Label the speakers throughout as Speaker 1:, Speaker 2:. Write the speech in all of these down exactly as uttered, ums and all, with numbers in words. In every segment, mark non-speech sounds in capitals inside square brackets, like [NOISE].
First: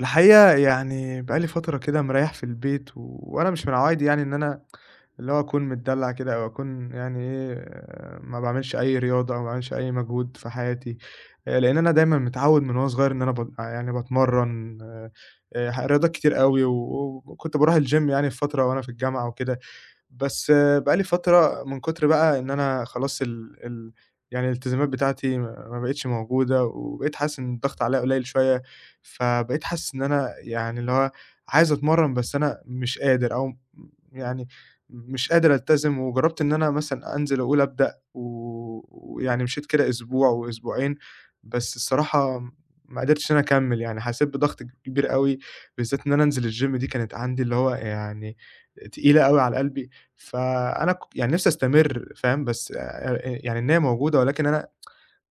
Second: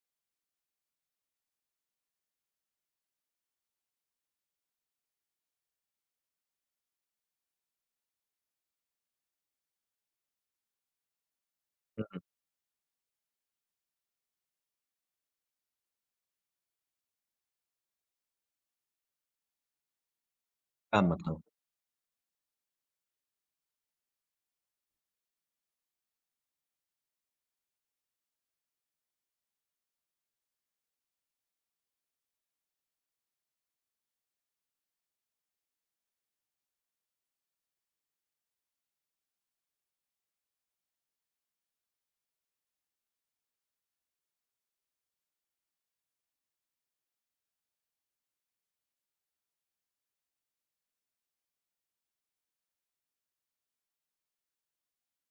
Speaker 1: الحقيقة يعني بقى لي فترة كده مريّح في البيت، و... وأنا مش من عوايدي يعني إن أنا اللي هو أكون متدلّع كده، أو أكون يعني إيه، آه، ما باعملش أي رياضة أو ما باعملش أي مجهود في حياتي، آآ لإن أنا دايمًا
Speaker 2: إمم،
Speaker 1: متعوّد من وأنا صغير إن أنا بت يعني باتمرّن آآ ح رياضات كتير أوي، و وكنت باروح الgym يعني في فترة وأنا في الجامعة وكده. بس بقى لي
Speaker 2: فاهمك طبعًا،
Speaker 1: فترة، من كتر بقى إن أنا خلاص ال ال يعني الالتزامات بتاعتي ما ما بقتش موجودة، وبقيت حاسس إن الضغط عليَّ قليل شوية، فبقيت حاسس إن أنا يعني اللي هو عايز أتمرّن، بس أنا مش قادر، أو م يعني مش قادر ألتزم. وجرّبت إن أنا مثلًا أنزل وأقول أبدأ، و ويعني مشيت كده أسبوع وأسبوعين، بس الصراحة ما قدرتش إن أنا أكمّل، يعني حسيت بضغط كبير أوي، بالذات إن أنا أنزل الgym دي كانت عندي اللي هو يعني تقيلة أوي على قلبي. فأنا ك يعني نِفْسي أستمر فاهم، بس آآ يعني إن هي موجودة، ولكن أنا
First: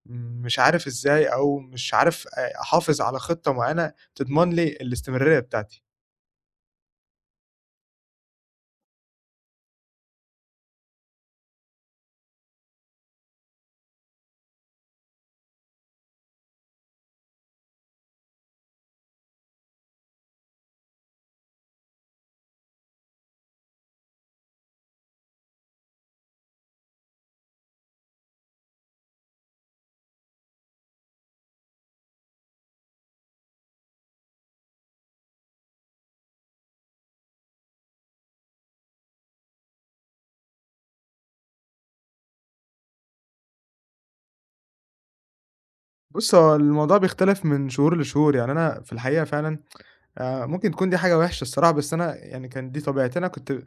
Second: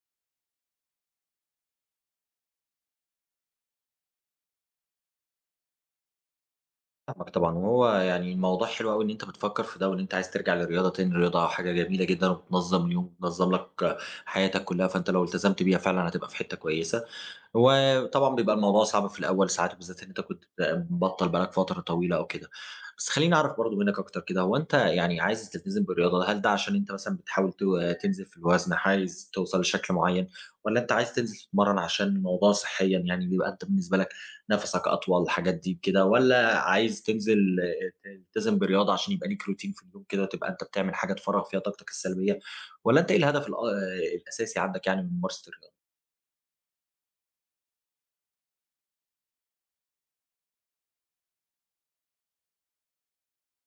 Speaker 1: مش عارف إزاي، أو مش عارف أ أحافظ على خطة معيّنة تضمن لي الاستمرارية بتاعتي.
Speaker 2: فاهمك طبعًا، وهو يعني الموضوع حلو أوي إن أنت بتفكّر في ده وإن أنت عايز ترجع للرياضة تاني، الرياضة حاجة جميلة جدًا وبتنظّم اليوم، بتنظّم لك حياتك كلّها، فأنت لو التزمت بيها فعلًا هتبقى في حتّة كويسة. هو طبعًا بيبقى الموضوع صعب في الأول ساعات، وبالذات إن أنت كنت مبطّل بقى لك فترة طويلة أو كده. بس خلّيني أعرف برضه منّك أكتر كده، هو أنت يعني عايز تلتزم بالرياضة، هل ده عشان أنت مثلًا بتحاول تو تنزل في الوزن، عايز توصل لشكل معيّن، والّا أنت عايز تنزل تتمرّن عشان الموضوع صحيًا يعني بيبقى أنت بالنسبة لك نَفَسك أطول، الحاجات دي كده، والّا عايز تنزل آه، تلتزم برياضة عشان يبقى ليك روتين في اليوم كده، تبقى أنت بتعمل حاجة تفرّغ فيها طاقتك السلبية، والّا أنت إيه الهدف الأ آه، الأساسي عندك يعني من ممارسة الرياضة؟
Speaker 1: بُص، هو الموضوع بيختلف من شهور لشهور، يعني أنا في الحقيقة فعلًا آآ ممكن تكون دي حاجة وِحشة الصراحة، بس أنا يعني كان دي طبيعتي. أنا كنت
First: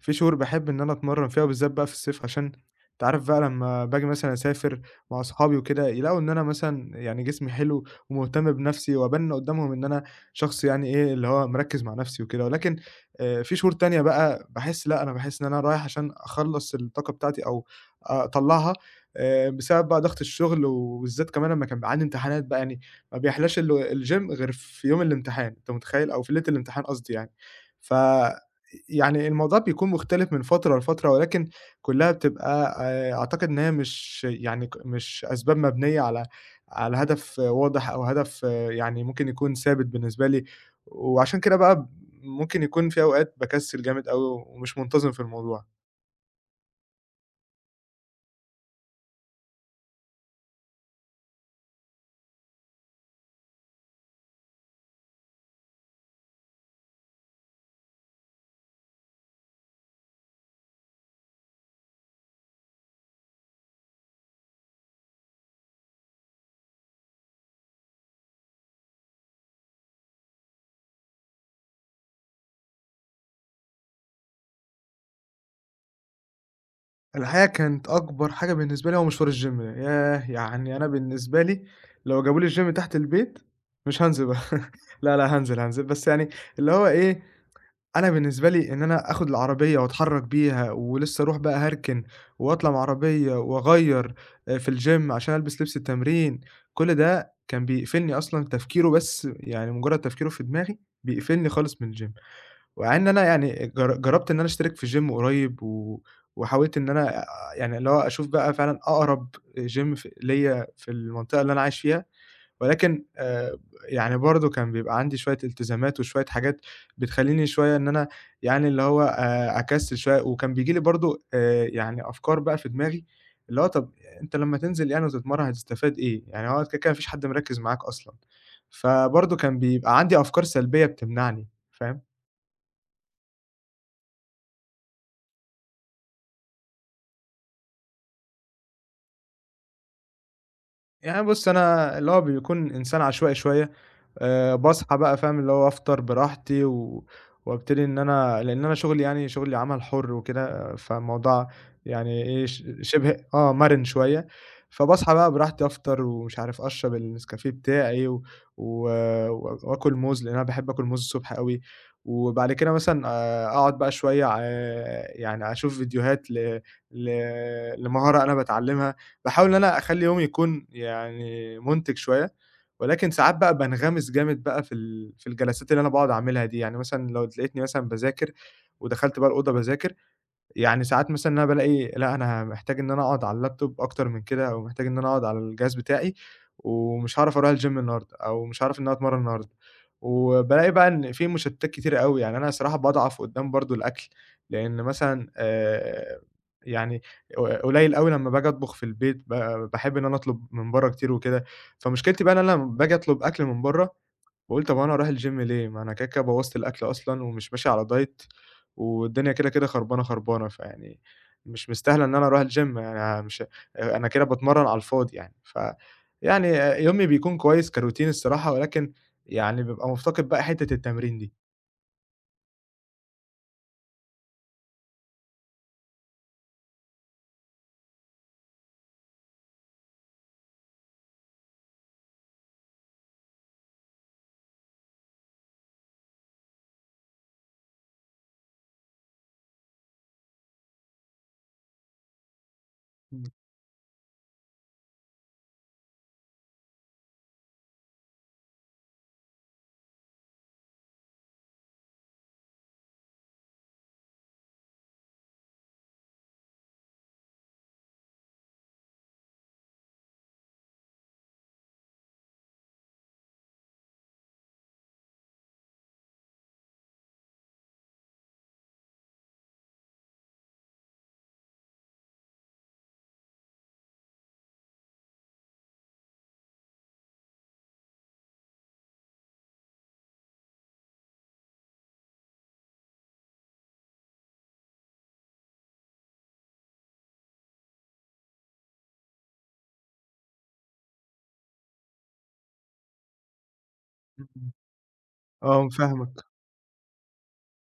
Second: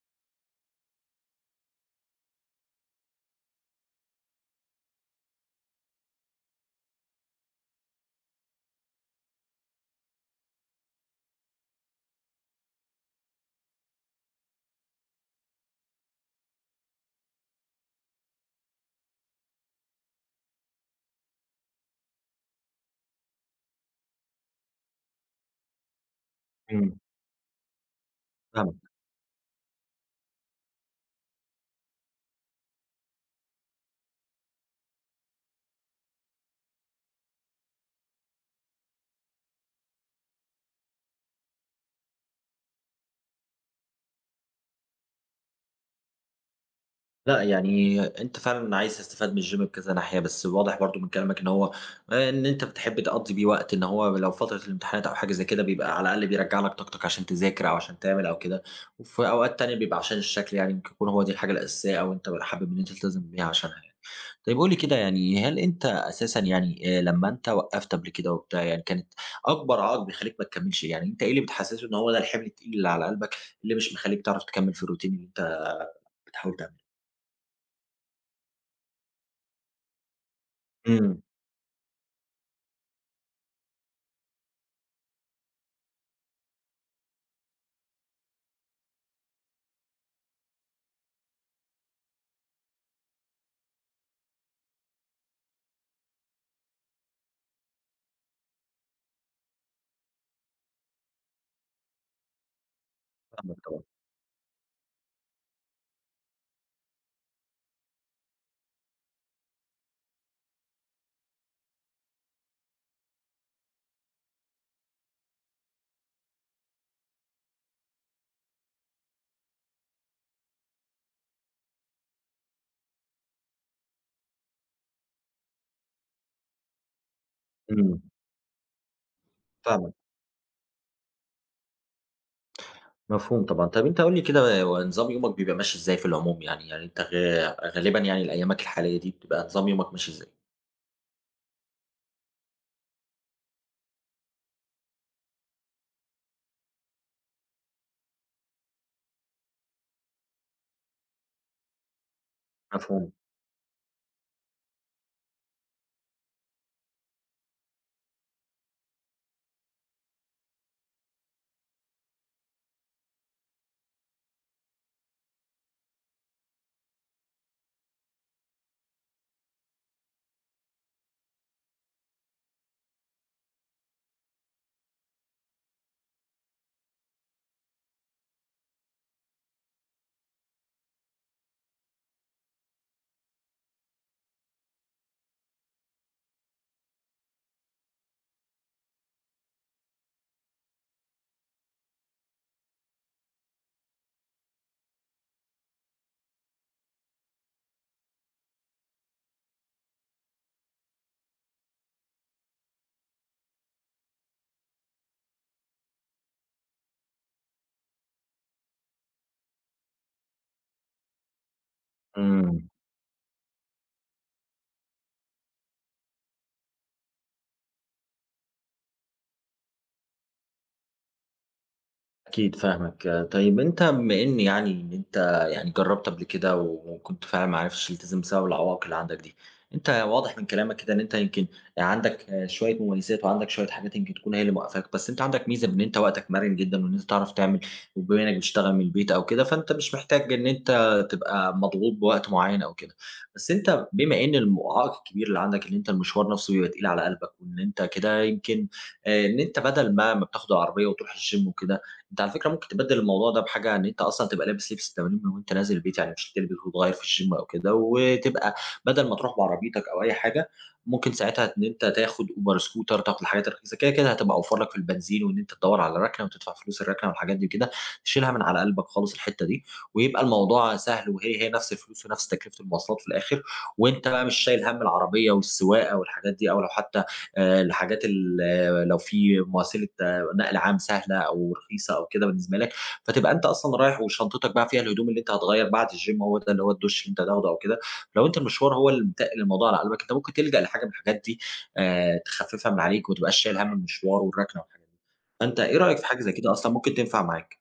Speaker 1: في شهور باحب إن أنا أتمرّن فيها، وبالذات بقى في الصيف عشان أنت عارف بقى لمّا باجي مثلًا أسافر مع أصحابي وكده، يلاقوا إن أنا مثلًا يعني جسمي حلو ومهتم بنَفْسي، وأبان قُدّامهم إن أنا شخص يعني إيه، اللي هو مركِّز مع نَفْسي وكده. ولكن آآ في شهور تانية بقى باحس لأ، أنا باحس إن أنا رايح عشان أخلّص الطاقة بتاعتي أو أطلّعها، آآ بسبب بقى ضغط الشغل، وبالذات كمان لمّا كان بيبقى عندي امتحانات، بقى يعني ما بيحلاش ال الgym غير في يوم الامتحان، أنت متخيّل؟ أو في ليلة الامتحان
Speaker 2: إمم.
Speaker 1: قصدي يعني. ف
Speaker 2: فاهمك.
Speaker 1: يعني الموضوع بيكون مختلف من فترة لفترة، ولكن كلّها بتبقى آآ أعتقد إن هي مش يعني ك مش أسباب مبنية على على هدف واضح، أو هدف يعني ممكن يكون ثابت بالنسبة لي، وعشان كده بقى ممكن يكون في أوقات باكسّل جامد أوي ومش منتظم في الموضوع.
Speaker 2: لأ، يعني أنت فعلًا عايز تستفاد من الgym بكذا ناحية، بس واضح برضه من كلامك إن هو آآ، إن أنت بتحب تقضّي بيه وقت، إن هو لو فترة الامتحانات أو حاجة زي كده بيبقى على الأقل بيرجّع لك طاقتك عشان تذاكر أو عشان تعمل أو كده، وفي أوقات تانية بيبقى عشان الشكل يعني ممكن يكون هو دي الحاجة الأساسية أو أنت حابب إن أنت تلتزم بيها عشانها يعني. طيب قُل لي كده يعني هل أنت أساسًا يعني آآ، لمّا أنت وقّفت قبل كده وبتاع يعني كانت أكبر عائق بيخلّيك ما تكمّلش إيه؟ يعني أنت إيه اللي بتحسّسه إن هو ده الحِمل التقيل اللي على قلبك اللي مش مخلّيك تعرف تكمّل في الروتين اللي أنت بتحاول تعمله؟
Speaker 1: الحقيقة كانت أكبر حاجة بالنسبة لي هو مشوار الgym ده، ياه! يعني أنا
Speaker 2: إمم.
Speaker 1: بالنسبة لي لو جابوا لي الgym تحت البيت، مش هانزل بقى [LAUGHS] لا، لا، هانزل، هانزل، بس يعني اللي هو إيه، أنا بالنسبة لي إن أنا آخُد العربية وأتحرّك بيها ولسه أروح بقى هاركن وأطلع مع عربية وأغيّر آآ في الgym عشان ألبس لبس التمرين، كل ده كان بيقفلني أصلًا تفكيره، بس يعني مجرّد تفكيره في دماغي بيقفلني خالص من الgym. ومع إن أنا
Speaker 2: فاهمك
Speaker 1: يعني
Speaker 2: طبعًا،
Speaker 1: جر جرّبت إن أنا أشترك في gym قريب، و وحاولت إن أنا آآ يعني اللي هو أشوف بقى فعلًا أقرب gym ف ليّا في المنطقة اللي أنا عايش فيها، ولكن آآ يعني برضه كان بيبقى عندي شوية التزامات وشوية حاجات بتخلّيني شوية إن أنا يعني اللي هو آآ أكسّل شوية، وكان بييجي لي برضه آآ يعني أفكار بقى في دماغي، اللي هو طَب أنت لمّا تنزل يعني وتتمرّن هتستفاد إيه؟ يعني هو كده، كده ما فيش حد مركّز معاك
Speaker 2: إمم،
Speaker 1: أصلًا، فبرضه كان
Speaker 2: فاهمك،
Speaker 1: بيبقى عندي أفكار سلبية بتمنعني، فاهم؟
Speaker 2: مفهوم طبعًا. طب أنت قُل لي كده هو نظام يومك بيبقى ماشي إزاي في العموم يعني يعني أنت غ غالبًا يعني لأيامك الحالية دي بتبقى نظام يومك ماشي إزاي؟
Speaker 1: يعني بُص، أنا اللي هو بيكون إنسان عشوائي شوية، آآ باصحى بقى فاهم، اللي هو أفطر براحتي و وابتدي إن أنا لإن أنا شغلي، يعني شغلي عمل حُر وكده، فالموضوع يعني إيه، ش
Speaker 2: مفهوم،
Speaker 1: شِبه آه، مَرِن شوية، فباصحى بقى براحتي أفطر، ومش عارف أشرب النسكافيه بتاعي و و وآكل موز، لإن أنا باحب آكل موز الصبح أوي، وبعد كده مثلًا آآ أقعد بقى شوية ع يعني أشوف فيديوهات ل ل لمهارة أنا باتعلمها. باحاول إن أنا أخلّي يومي يكون يعني مُنتِج شوية، ولكن ساعات بقى بانغمس جامد بقى في ال في الجلسات اللي أنا باقعد أعملها دي، يعني مثلًا لو تلاقيتني مثلًا باذاكر، ودخلت بقى الأوضة باذاكر، يعني ساعات مثلًا أنا بالاقي لأ، أنا محتاج إن أنا أقعد على اللابتوب أكتر من كده، أو محتاج إن أنا أقعد على الجهاز بتاعي، ومش هاعرف أروح الgym النهارده، أو مش هاعرف إن أنا أتمرن النهارده، وبالاقي بقى إن في مشتتات كتيرة أوي، يعني أنا صراحة باضعف قدّام برضه الأكل، لإن مثلًا آآ، يعني ق قليل أوي لمّا باجي أطبخ في البيت، ب باحب إن أنا أطلب من برّه كتير وكده، فمشكلتي بقى إن أنا لمّا باجي أطلب أكل من برّه باقول طب هو أنا رايح الgym ليه؟ ما أنا كده، كده بوّظت الأكل أصلًا، ومش ماشي على diet، والدنيا كده، كده خربانة، خربانة، فيعني مش مستاهلة إن أنا أروح الgym،
Speaker 2: إمم.
Speaker 1: يعني مش أنا كده باتمرّن على الفاضي يعني. ف يعني يومي بيكون كويس كroutine الصراحة، ولكن يعني بابقى مفتقد بقى حتّة التمرين دي.
Speaker 2: أكيد فاهمك. طيب أنت بما إن يعني إن أنت يعني جرّبت قبل كده وكنت فعلًا ما عرفتش تلتزم بسبب العوائق اللي عندك دي، أنت واضح من كلامك كده إن أنت يمكن عندك شوية مميزات وعندك شوية حاجات يمكن تكون هي اللي موقّفاك، بس أنت عندك ميزة بإن أنت وقتك مرن جدًا وإن أنت تعرف تعمل وبما إنك بتشتغل من البيت أو كده، فأنت مش محتاج إن أنت تبقى مضغوط بوقت معيّن أو كده.
Speaker 1: إمم،
Speaker 2: بس أنت بما إن العائق الكبير اللي عندك إن أنت المشوار نفسه بيبقى تقيل على قلبك وإن أنت كده يمكن آآ إن أنت بدل ما ما بتاخد العربية وتروح الgym وكده أنت على فكرة ممكن تبدّل الموضوع ده بحاجة إن أنت أصلًا تبقى لابس لبس التمرين من وأنت نازل البيت، يعني مش هتلبس وتغيّر في الgym أو كده، وتبقى بدل ما تروح بعربيتك أو أي حاجة، ممكن ساعتها إن أنت تاخد Uber scooter تاخد الحاجات الرخيصة، كده، كده هتبقى أوفر لك في البنزين وإن أنت تدوّر على ركنة وتدفع فلوس الركنة والحاجات دي وكده، شيلها من على قلبك خالص الحتّة دي، ويبقى الموضوع سهل وهي، هي نفس الفلوس ونفس تكلفة المواصلات في الآخر، وأنت بقى مش شايل هَم العربية والسواقة والحاجات دي، أو لو حتى آآ الحاجات ال لو في وسيلة نقل عام سهلة أو رخيصة أو كده بالنسبة لك، فتبقى أنت أصلًا رايح وشنطتك بقى فيها الهدوم اللي أنت هتغيّر بعد الgym هو ده اللي هو الدُش اللي أنت هتاخده أو كده، لو أنت المشوار هو اللي متقِّل الموضوع على قلبك، أنت ممكن تلجأ لحاجة من الحاجات دي آآ تخفّفها من عليك وما تبقاش شايل هَم المشوار
Speaker 1: إمم، إمم.
Speaker 2: والركنة والحاجات دي، فأنت
Speaker 1: آه،
Speaker 2: إيه رأيك في حاجة
Speaker 1: فاهمك.
Speaker 2: زي كده أصلًا ممكن تنفع معاك؟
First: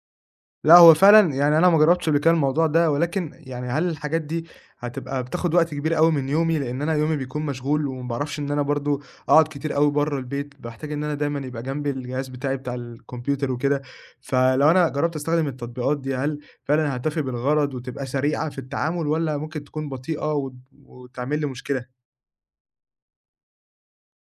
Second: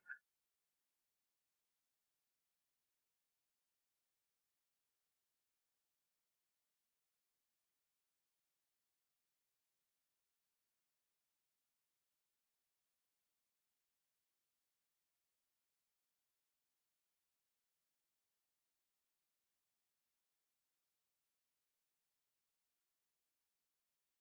Speaker 1: لأ، هو فعلًا يعني أنا ما جرّبتش قبل كده الموضوع ده، ولكن يعني هل الحاجات دي هتبقى بتاخد وقت كبير أوي من يومي؟ لإن أنا يومي بيكون مشغول، وما باعرفش إن أنا برضه أقعد كتير أوي برّه البيت، باحتاج إن أنا دايمًا يبقى جنبي الجهاز بتاعي بتاع الكمبيوتر وكده، فلو أنا جرّبت أستخدم التطبيقات دي، هل فعلًا هتفي بالغرض وتبقى سريعة في التعامل، والّا ممكن تكون بطيئة وت وتعمل لي مشكلة؟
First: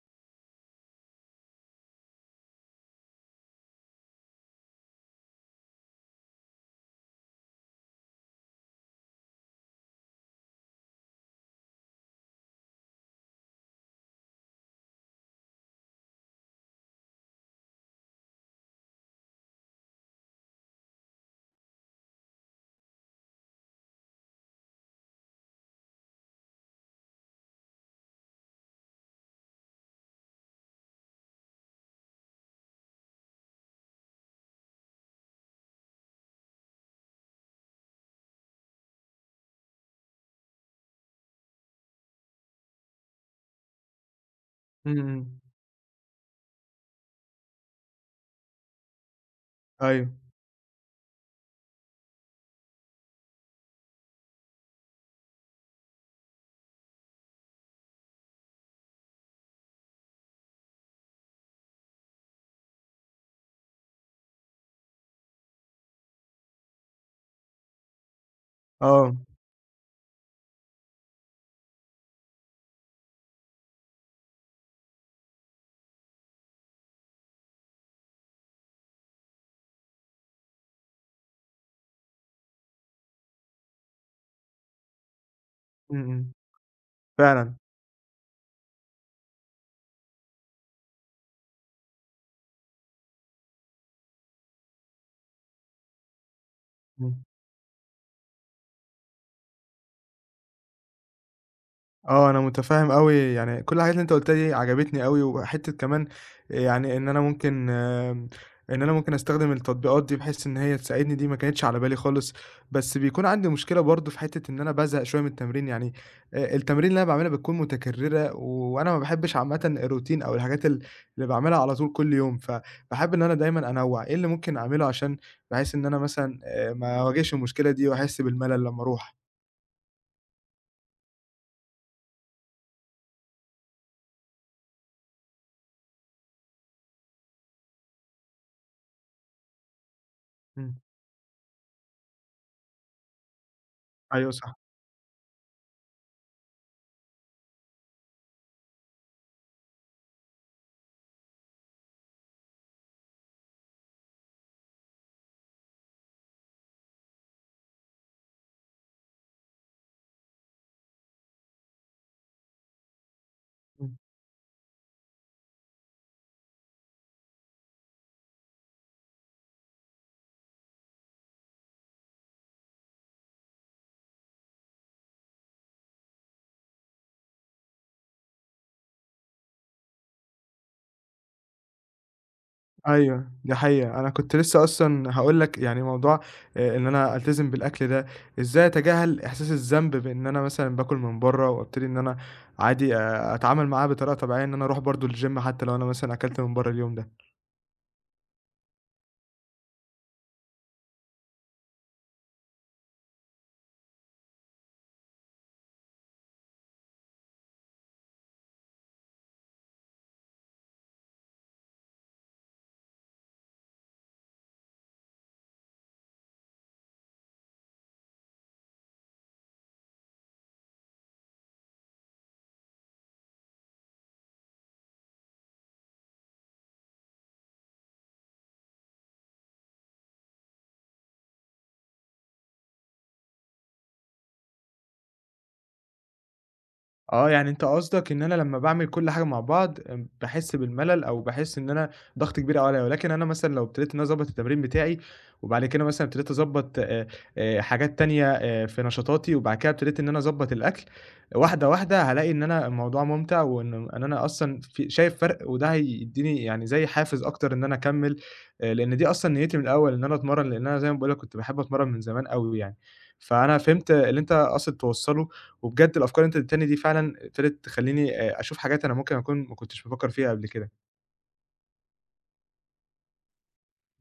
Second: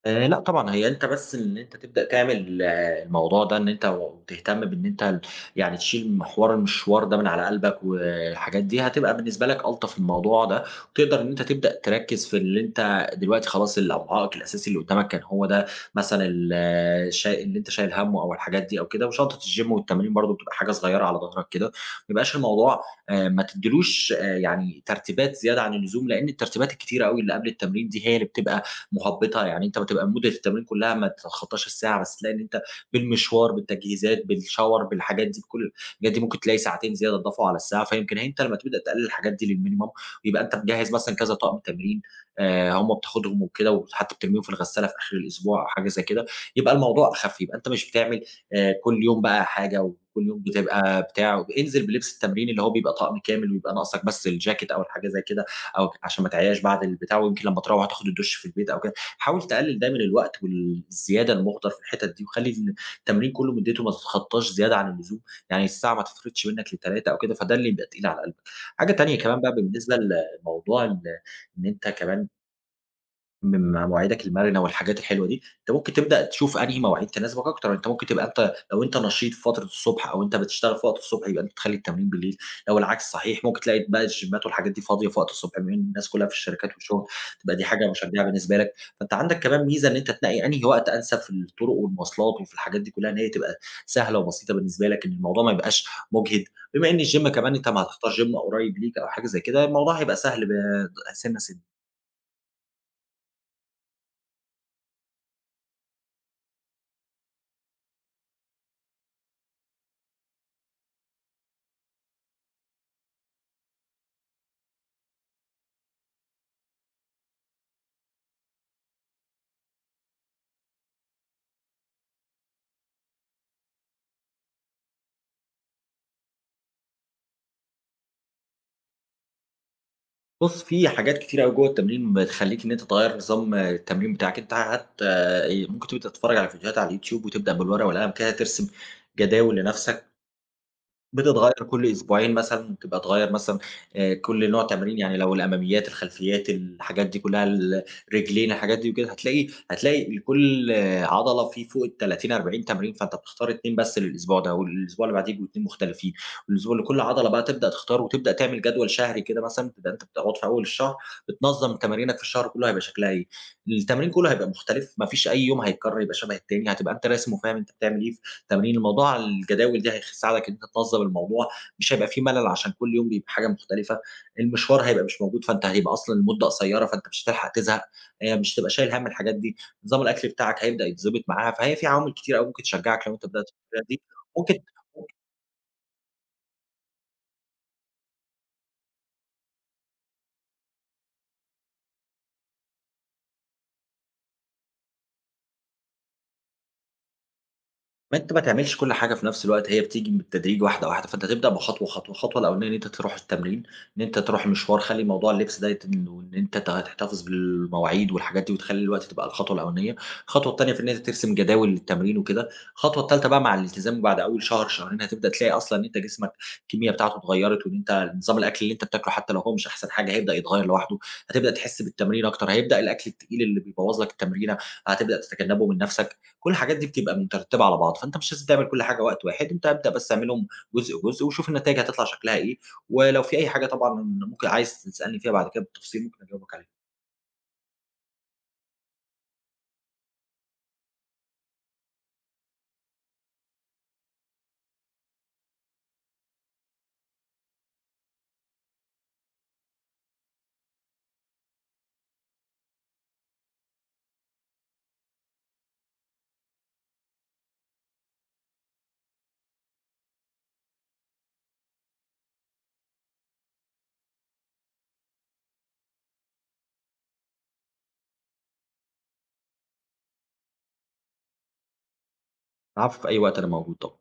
Speaker 2: آآ، لأ طبعًا، هي أنت بس إن أنت تبدأ تعمل آه، الموضوع ده إن أنت و- وتهتم بإن أنت ال يعني تشيل محور المشوار ده من على قلبك والحاجات دي، هتبقى بالنسبة لك ألطف الموضوع ده، وتقدر إن أنت تبدأ تركّز في اللي أنت دلوقتي خلاص العائق الأساسي اللي قدامك كان هو ده مثلًا ال آه، شا اللي أنت شايل هَمّه أو الحاجات دي أو كده، وشنطة الGym والتمرين برضه بتبقى حاجة صغيرة على ضهرك كده، ما يبقاش الموضوع آآ، ما تدّيلوش آآ، يعني ترتيبات زيادة عن اللزوم، لإن الترتيبات الكتيرة أوي اللي قبل التمرين دي هي اللي بتبقى مهبطة، يعني أنت بتبقى مدة التمرين كلها ما تتخطاش الساعة، بس تلاقي إن أنت بالمشوار، بالتجهيزات، بالشاور، بالحاجات دي، بكل الحاجات دي ممكن تلاقي ساعتين زيادة اتضافوا على الساعة، فيمكن أنت لمّا تبدأ تقلل الحاجات دي للminimum يبقى أنت مجهّز مثلًا كذا طقم تمرين، آآ، هم بتاخدهم وكده وحتى بترميهم في الغسالة في
Speaker 1: إمم،
Speaker 2: آخر
Speaker 1: إمم،
Speaker 2: الأسبوع أو حاجة زي كده، يبقى الموضوع أخف، يبقى أنت مش بتعمل آآ، كل يوم بقى حاجة
Speaker 1: أيوه،
Speaker 2: وكل يوم بتبقى بتاع، انزل بلبس التمرين اللي هو بيبقى طقم كامل ويبقى ناقصك بس الجاكيت أو الحاجة زي كده. أو عشان ما تعياش بعد البتاع ويمكن لمّا تروّح تاخد الدُش في البيت أو كده، حاول تقلل ده من الوقت والزيادة المُهدَر في الحتت دي، وخلّي ال التمرين كلّه مدته ما تتخطاش زيادة عن اللزوم، يعني الساعة ما تفرطش منك لتلاتة أو كده، فده اللي يبقى تقيل على قلبك. حاجة
Speaker 1: آه،
Speaker 2: تانية كمان بقى بالنسبة لموضوع ال إن أنت كمان من مواعيدك المرنة والحاجات الحلوة دي، أنت ممكن تبدأ تشوف أنهي مواعيد تناسبك أكتر، أنت ممكن تبقى أنت لو أنت نشيط في فترة الصبح أو أنت بتشتغل في وقت الصبح يبقى أنت تخلّي التمرين بالليل، لو العكس صحيح ممكن تلاقي بقى الجيمات والحاجات دي فاضية في وقت الصبح بما إن
Speaker 1: إمم،
Speaker 2: الناس كلها
Speaker 1: إمم،
Speaker 2: في الشركات والشغل،
Speaker 1: فعلًا،
Speaker 2: تبقى دي حاجة مشجعة بالنسبة لك، فأنت عندك كمان ميزة إن أنت تنقي أنهي وقت أنسب في الطرق والمواصلات وفي الحاجات دي كلها، إن هي تبقى سهلة وبسيطة بالنسبة لك، إن الموضوع ما يبقاش مُجهِد، بما إن
Speaker 1: إمم.
Speaker 2: الجيم كمان أنت ما هتختار جيم قريب ليك أو حاجة زي كده، الموضوع هيبقى سهل ب سِنَّة، سِنَّة.
Speaker 1: آه، أنا متفهّم أوي يعني كل الحاجات اللي أنت قُلتها دي عجبتني أوي، وحتّة كمان يعني إن أنا ممكن آمم، إن أنا ممكن أستخدم التطبيقات دي بحيث إن هي تساعدني، دي ما كانتش على بالي خالص، بس بيكون عندي مشكلة برضه في حتّة إن أنا بازهق شوية من التمرين، يعني آآ، التمارين اللي أنا باعملها بتكون متكررة، و- وأنا ما باحبش عامةً الروتين أو الحاجات ال اللي باعملها على طول كل يوم، فباحب إن أنا دايمًا أنوّع، إيه اللي ممكن أعمله عشان بحيث إن أنا مثلًا آآ، ما أواجهش المشكلة دي وأحس بالملل لمّا أروح؟
Speaker 2: بُص، في حاجات كتيرة أوي جوّه التمرين بتخلّيك إن أنت تغيّر نظام التمرين بتاعك، أنت حتى إيه، ممكن تبدأ تتفرّج على فيديوهات على اليوتيوب وتبدأ بالورقة والقلم كده ترسم جداول لنَفْسك
Speaker 1: إمم،
Speaker 2: بتتغيّر كل أسبوعين مثلًا، بتبقى تغيّر مثلًا آآ
Speaker 1: أيوه
Speaker 2: كل
Speaker 1: صح،
Speaker 2: نوع تمرين، يعني لو الأماميات، الخلفيات، الحاجات دي كلّها، الرجلين، الحاجات دي وكده، هتلاقي هتلاقي لكل آه، عضلة في فوق التلاتين، أربعين تمرين، فأنت بتختار اتنين بس للأسبوع ده، والأسبوع اللي بعديه يبقوا اتنين مختلفين، والأسبوع لكل عضلة بقى تبدأ تختار وتبدأ تعمل جدول شهري كده مثلًا، تبقى أنت بتقعد في أول الشهر بتنظّم تمارينك في الشهر كلّه هيبقى شكلها إيه،
Speaker 1: إمم.
Speaker 2: التمرين كلّه هيبقى مختلف، ما فيش أي يوم هيتكرر يبقى شبه التاني، هتبقى أنت راسم وفاهم أنت بتعمل إيه. تمارين، الموضوع على الجداول دي هيساعدك إن أنت تنظّم الموضوع، مش هيبقى في ملل عشان كل يوم بيبقى حاجة مختلفة، المشوار هيبقى مش موجود، فأنت هيبقى أصلًا المدة قصيّرة، فأنت مش هتلحق تزهق، آآ مش هتبقى شايل هَم الحاجات دي، نظام الأكل بتاعك هيبدأ يتضبط معاها، فهي في عوامل كتيرة أوي ممكن تشجّعك لو أنت
Speaker 1: أيوه،
Speaker 2: بدأت
Speaker 1: دي
Speaker 2: الطريقة
Speaker 1: حقيقة.
Speaker 2: دي،
Speaker 1: أنا كنت
Speaker 2: ممكن
Speaker 1: لسه أصلًا هاقول لك يعني موضوع آآ إن أنا ألتزم بالأكل ده، إزاي أتجاهل إحساس الذنب بإن أنا مثلًا باكل من برّه وأبتدي إن أنا عادي آآ أتعامل معاه بطريقة طبيعية، إن أنا أروح برضه الgym حتى لو أنا مثلًا أكلت من برّه اليوم ده؟
Speaker 2: ما أنت ما تعملش كل حاجة في نفس الوقت، هي بتيجي بالتدريج واحدة، واحدة، فأنت تبدأ بخطوة، خطوة. الخطوة الأولانية إن أنت تروح التمرين، إن أنت تروح مشوار، خلّي موضوع اللبس ده يت وإن أنت ت تحتفظ بالمواعيد والحاجات دي، وتخلّي الوقت تبقى الخطوة الأولانية. الخطوة التانية في إن أنت ترسم جداول للتمرين وكده. الخطوة التالتة بقى مع الالتزام بعد أول شهر، شهرين هتبدأ تلاقي أصلًا إن أنت جسمك الكمية بتاعته اتغيّرت، وإن أنت نظام الأكل اللي أنت بتاكله حتى لو هو مش أحسن حاجة هيبدأ يتغيّر لوحده، هتبدأ تحس بالتمرين أكتر، هيبدأ الأكل التقيل اللي بيبوّظ لك التمرينة هتبدأ تتجنبه من نفسك. كل الحاجات دي بتبقى مترتبة على بعض، فأنت مش لازم تعمل كل حاجة وقت واحد، أنت ابدأ بس اعملهم جزء، جزء، وشوف النتايج هتطلع شكلها إيه، ولو في أي حاجة طبعًا ممكن عايز تسألني فيها بعد كده بالتفصيل ممكن أجاوبك عليها.
Speaker 1: آه، يعني أنت قصدك إن أنا لمّا باعمل كل حاجة مع بعض آمم، باحس بالملل، أو باحس إن أنا ضغط كبير أوي عليَّ، ولكن أنا مثلًا لو ابتديت إن أنا أضبّط التمرين بتاعي، وبعد كده مثلًا ابتديت أضبّط آآ، آآ، حاجات تانية آآ، في نشاطاتي، وبعد كده ابتديت إن أنا أضبّط الأكل، واحدة، واحدة، هالاقي إن أنا الموضوع ممتع، وإن إن أنا أصلًا في شايف فرق، وده هيدّيني يعني زي حافز أكتر إن أنا أكمّل، آآ، لإن دي أصلًا نيّتي من الأول إن أنا أتمرّن، لإن أنا زي ما باقول لك كنت باحب أتمرّن من زمان أوي يعني، فأنا فهمت اللي أنت قاصد توصّله، وبجد الأفكار اللي أنت اديتهاني دي فعلًا ابتدت تخلّيني آآ أشوف حاجات أنا ممكن أكون ما كنتش بافكّر فيها قبل كده.
Speaker 2: العفو، في أي وقت أنا موجود طبعًا.